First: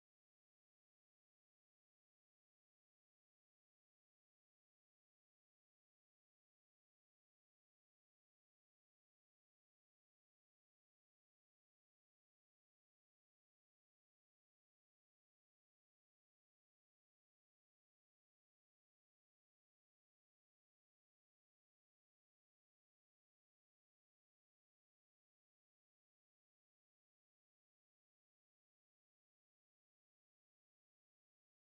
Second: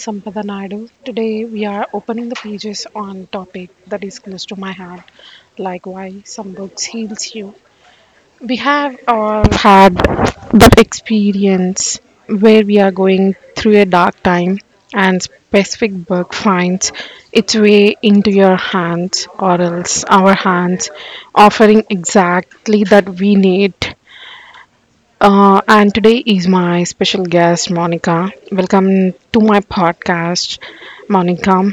Sampada Naidu. Today we are opening the pages on topic that is close to my heart, like why some books heals you. We have all had that experience where we are going through a dark time and specific book finds its way into your hands or else our hands offering exactly that we need and today is my special guest, Monica. Welcome to my podcast, Monica.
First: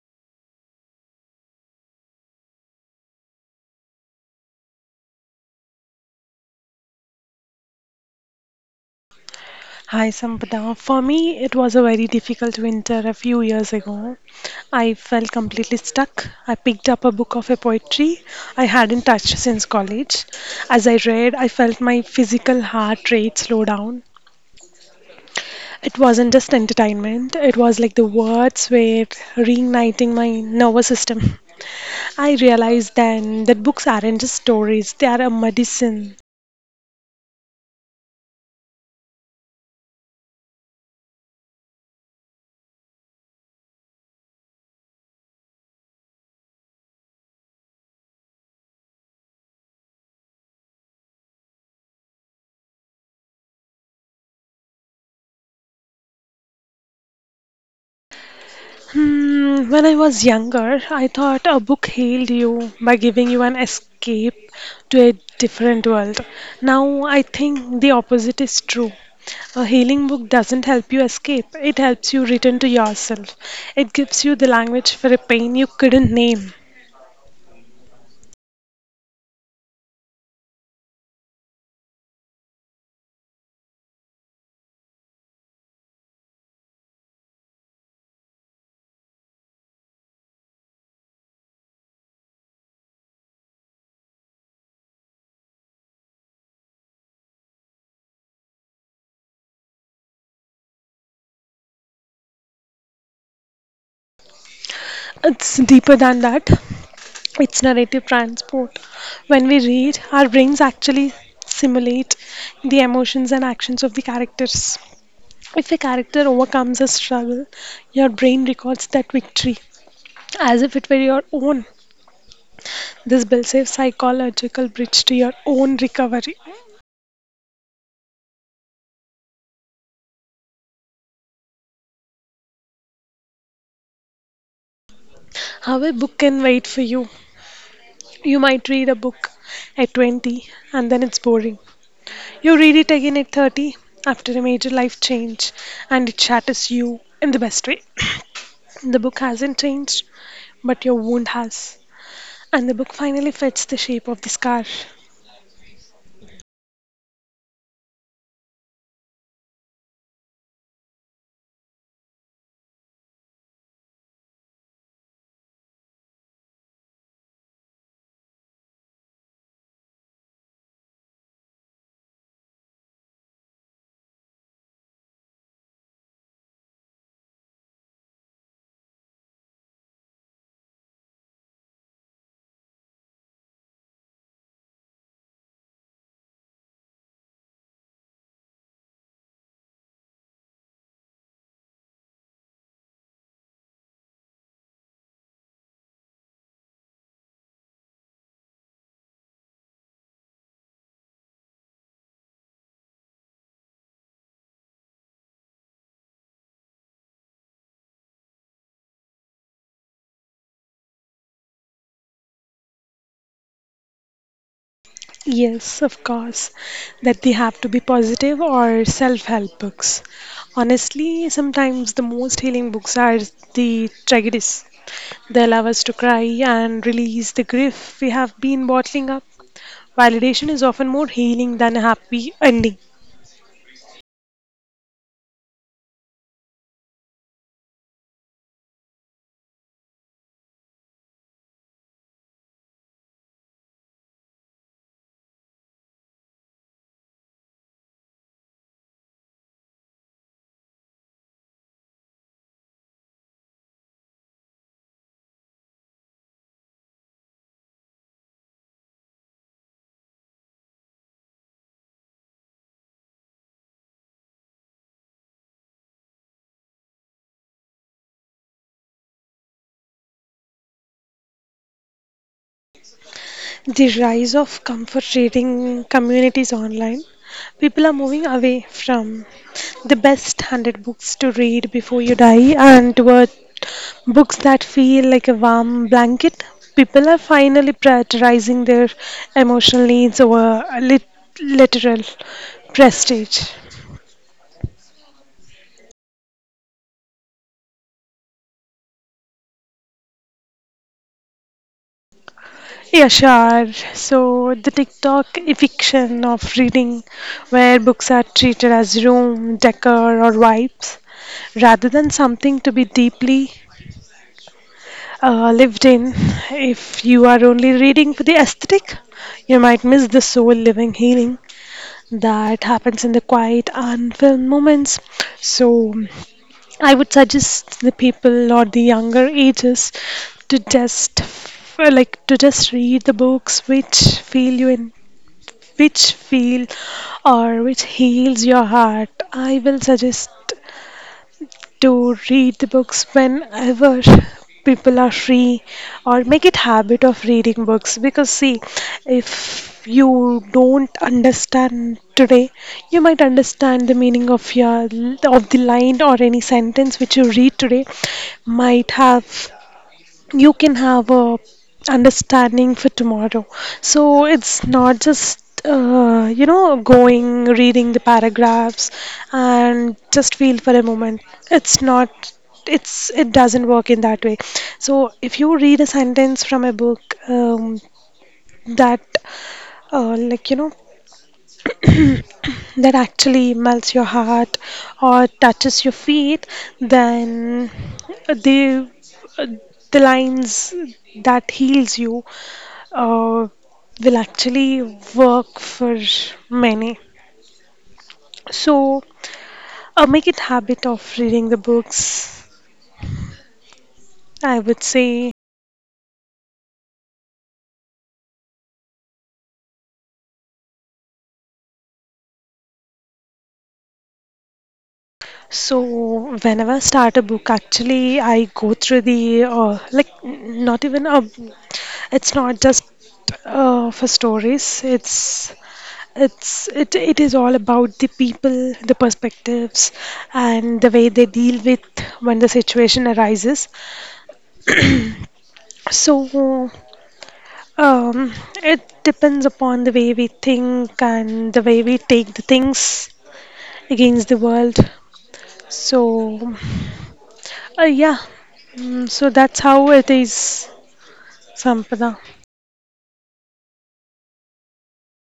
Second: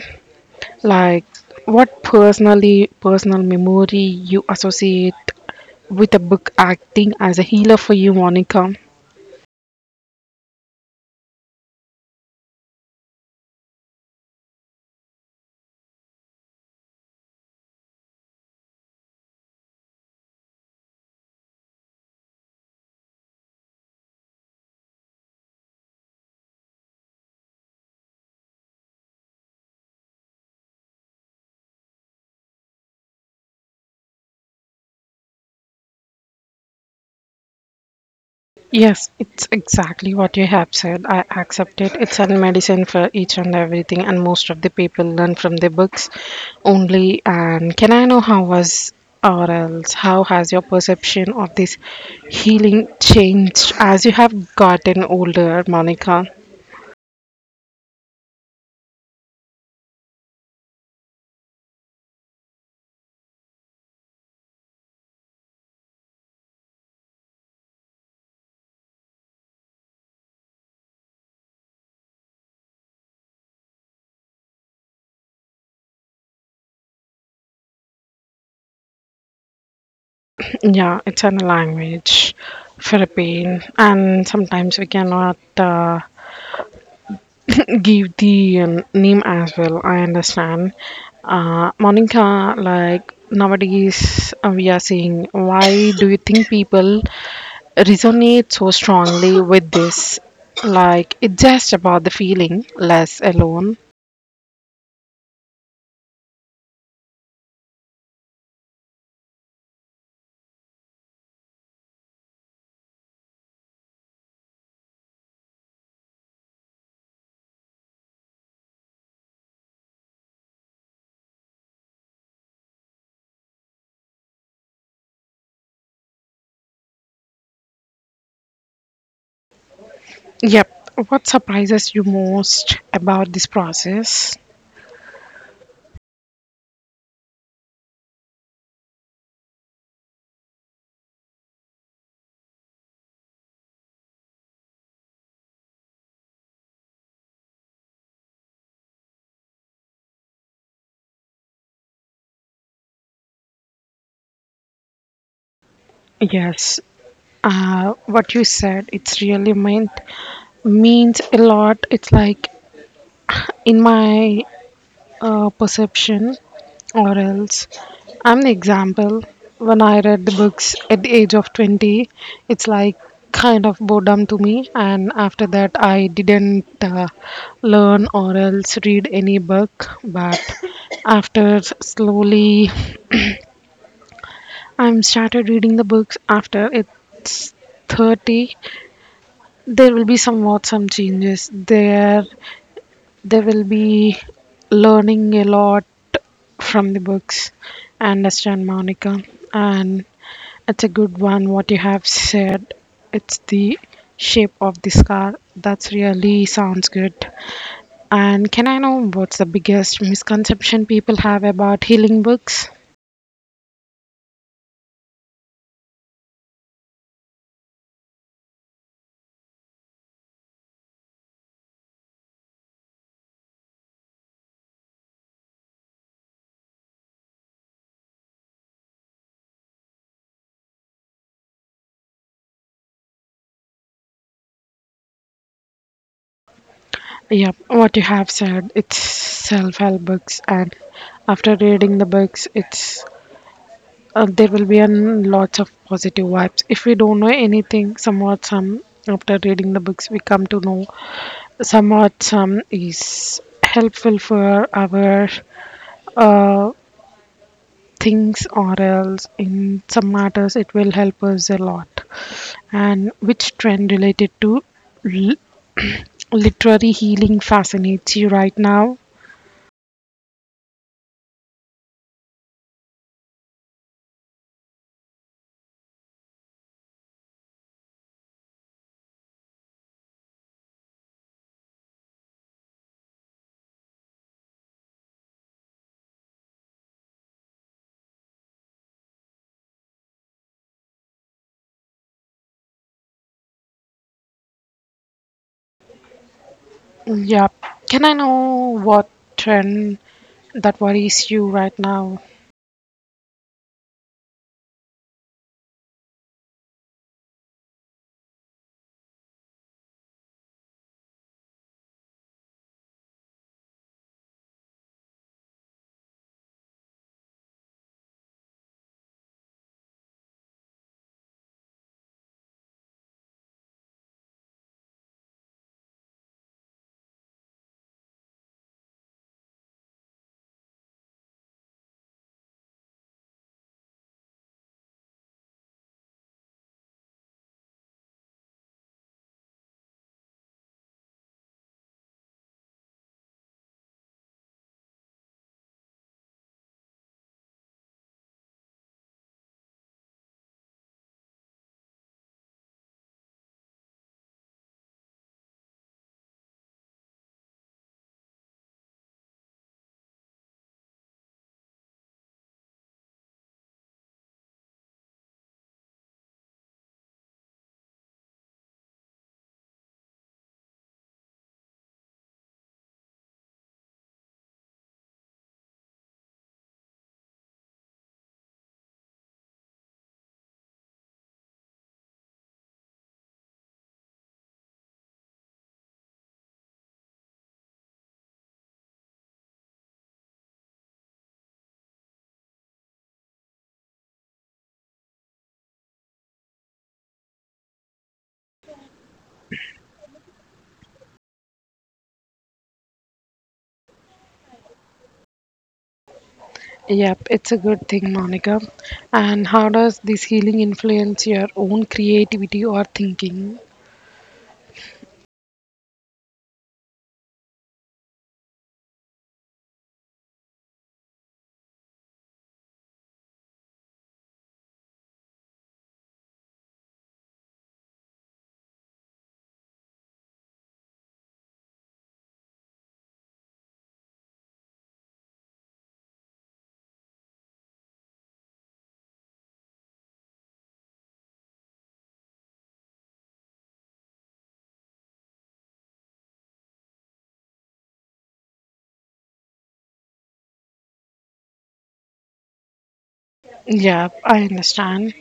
Like, what personal memory you associate with a book acting as a healer for you, Monica? Hi Sampada. For me, it was a very difficult winter a few years ago. I felt completely stuck. I picked up a book of a poetry I hadn't touched since college. As I read, I felt my physical heart rate slow down. It wasn't just entertainment, it was like the words were reigniting my nervous system. I realized then that books aren't just stories, they are a medicine. Yes, it's exactly what you have said. I accept it. It's a medicine for each and everything, and most of the people learn from the books only. And can I know how was or else how has your perception of this healing changed as you have gotten older, Monica? When I was younger, I thought a book healed you by giving you an escape to a different world. Now I think the opposite is true. A healing book doesn't help you escape, it helps you return to yourself. It gives you the language for a pain you couldn't name. Yeah, it's a language for a pain, and sometimes we cannot. Give the name as well. I understand. Monica, like nowadays we are seeing, why do you think people resonate so strongly with this? Like it's just about the feeling less alone. It's deeper than that, it's narrative transport. When we read, our brains actually simulate the emotions and actions of the characters. If a character overcomes a struggle, your brain records that victory as if it were your own. This builds a psychological bridge to your own recovery. Yep. What surprises you most about this process? How a book can wait for you. You might read a book at 20 and then it's boring. You read it again at 30 after a major life change and it shatters you in the best way. The book hasn't changed, but your wound has. And the book finally fits the shape of the scar. Yes. What you said, it's really meant means a lot. It's like in my perception or else I'm the example. When I read the books at the age of 20, it's like kind of boredom to me, and after that I didn't learn or else read any book. But after slowly I'm started reading the books after it's 30, there will be somewhat some changes there. They will be learning a lot from the books. I understand, Monica. And it's a good one what you have said. It's the shape of the scar. That's really sounds good. And can I know what's the biggest misconception people have about healing books? Yes, of course, that they have to be positive or self-help books. Honestly, sometimes the most healing books are the tragedies. They allow us to cry and release the grief we have been bottling up. Validation is often more healing than a happy ending. Yeah, what you have said, it's self help books, and after reading the books, it's there will be an lots of positive vibes. If we don't know anything somewhat some, after reading the books we come to know somewhat some is helpful for our uh, things or else in some matters it will help us a lot. And which trend related to l- literary healing fascinates you right now? The rise of comfort reading communities online. People are moving away from the best handed books to read before you die and toward books that feel like a warm blanket. People are finally prioritizing their emotional needs over a literal prestige. Yeah, can I know what trend that worries you right now? Yeah, sure. So the TikTok eviction of reading, where books are treated as room, decor, or vibes, rather than something to be deeply lived in. If you are only reading for the aesthetic, you might miss the soul living healing that happens in the quiet, unfilmed moments. So I would suggest the people or the younger ages to just f- like to just read the books which feel you in which feel or which heals your heart. I will suggest to read the books whenever people are free or make it habit of reading books, because see, if you don't understand today, you might understand the meaning of your of the line or any sentence which you read today might have you can have a understanding for tomorrow. So it's not just going reading the paragraphs and just feel for a moment. It's not, it doesn't work in that way. So if you read a sentence from a book, um, that uh, like you know that actually melts your heart or touches your feet, then the the lines that heals you uh, will actually work for many. So make it habit of reading the books, I would say. Yep, it's a good thing, Monica. And how does this healing influence your own creativity or thinking? So whenever I start a book, actually, I go through the like n- not even a. It's not just for stories. It is all about the people, the perspectives, and the way they deal with when the situation arises. So um, it depends upon the way we think and the way we take the things against the world. So uh, yeah, so that's how it is, Sampada. Yeah, I understand.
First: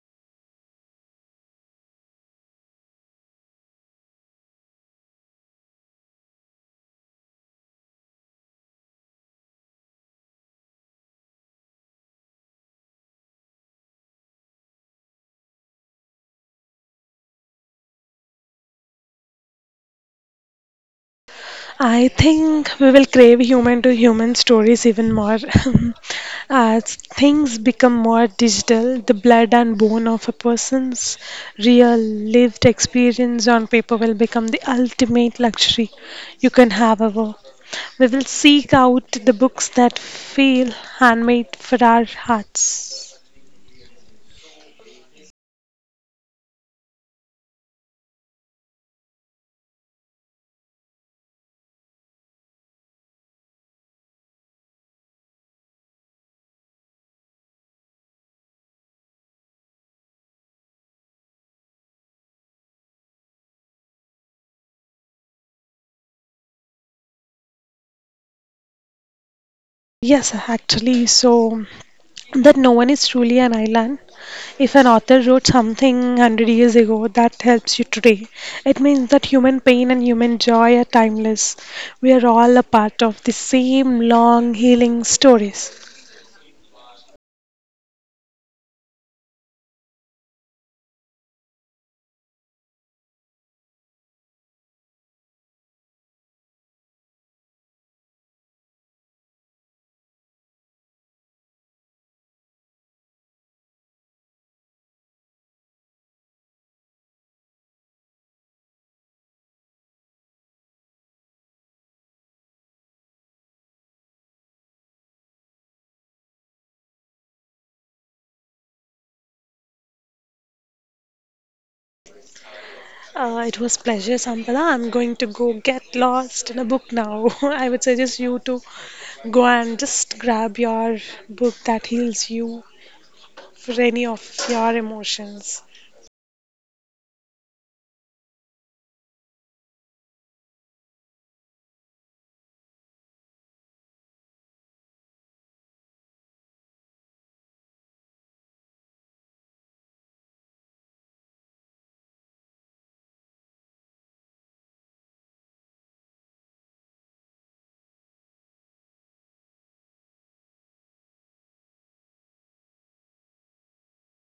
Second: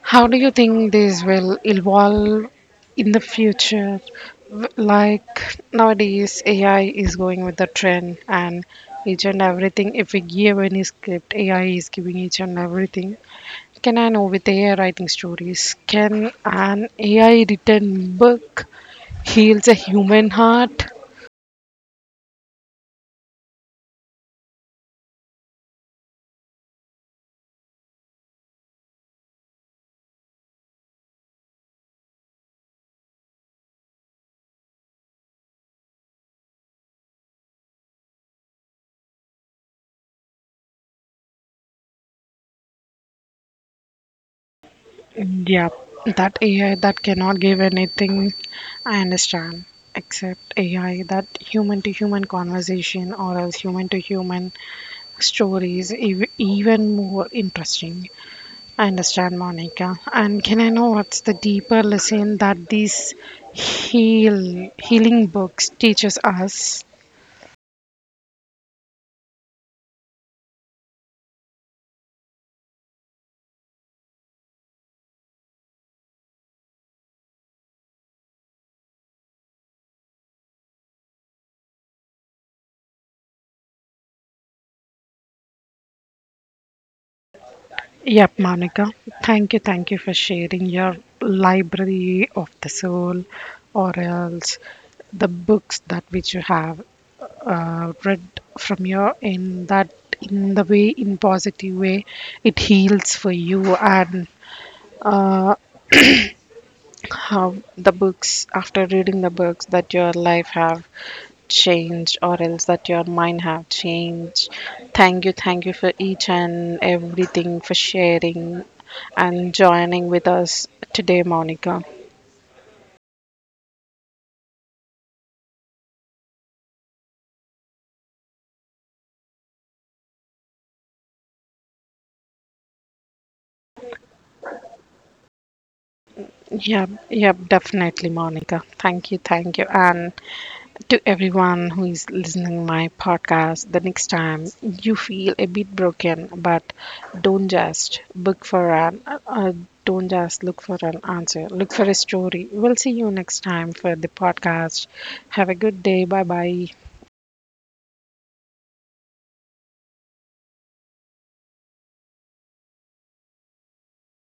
How do you think this will evolve in the future? Like nowadays, AI is going with the trend, and each and everything. If we give any script, AI is giving each and everything. Can I know, with AI writing stories, can an AI written book heals a human heart? I think we will crave human to human stories even more. As things become more digital, the blood and bone of a person's real lived experience on paper will become the ultimate luxury you can have ever. We will seek out the books that feel handmade for our hearts. Yeah, that AI that cannot give anything, I understand, except AI that human to human conversation or else human to human stories, even more interesting. I understand, Monica. And can I know what's the deeper lesson that these healing books teaches us? Yes, actually, so that no one is truly an island. If an author wrote something 100 years ago that helps you today, it means that human pain and human joy are timeless. We are all a part of the same long healing stories. Yep, Monica. Thank you for sharing your library of the soul, or else the books that which you have read from your, in that, in the way, in positive way it heals for you, and how the books, after reading the books, that your life have changed or else that your mind have changed. Thank you, thank you for each and everything for sharing and joining with us today, Monica. It was pleasure, Sampala. I'm going to go get lost in a book now. I would suggest you to go and just grab your book that heals you for any of your emotions. Yeah, yeah, definitely, Monica, thank you, thank you. And to everyone who is listening my podcast, the next time you feel a bit broken, but don't just look for an don't just look for an answer, look for a story. We'll see you next time for the podcast. Have a good day. Bye bye.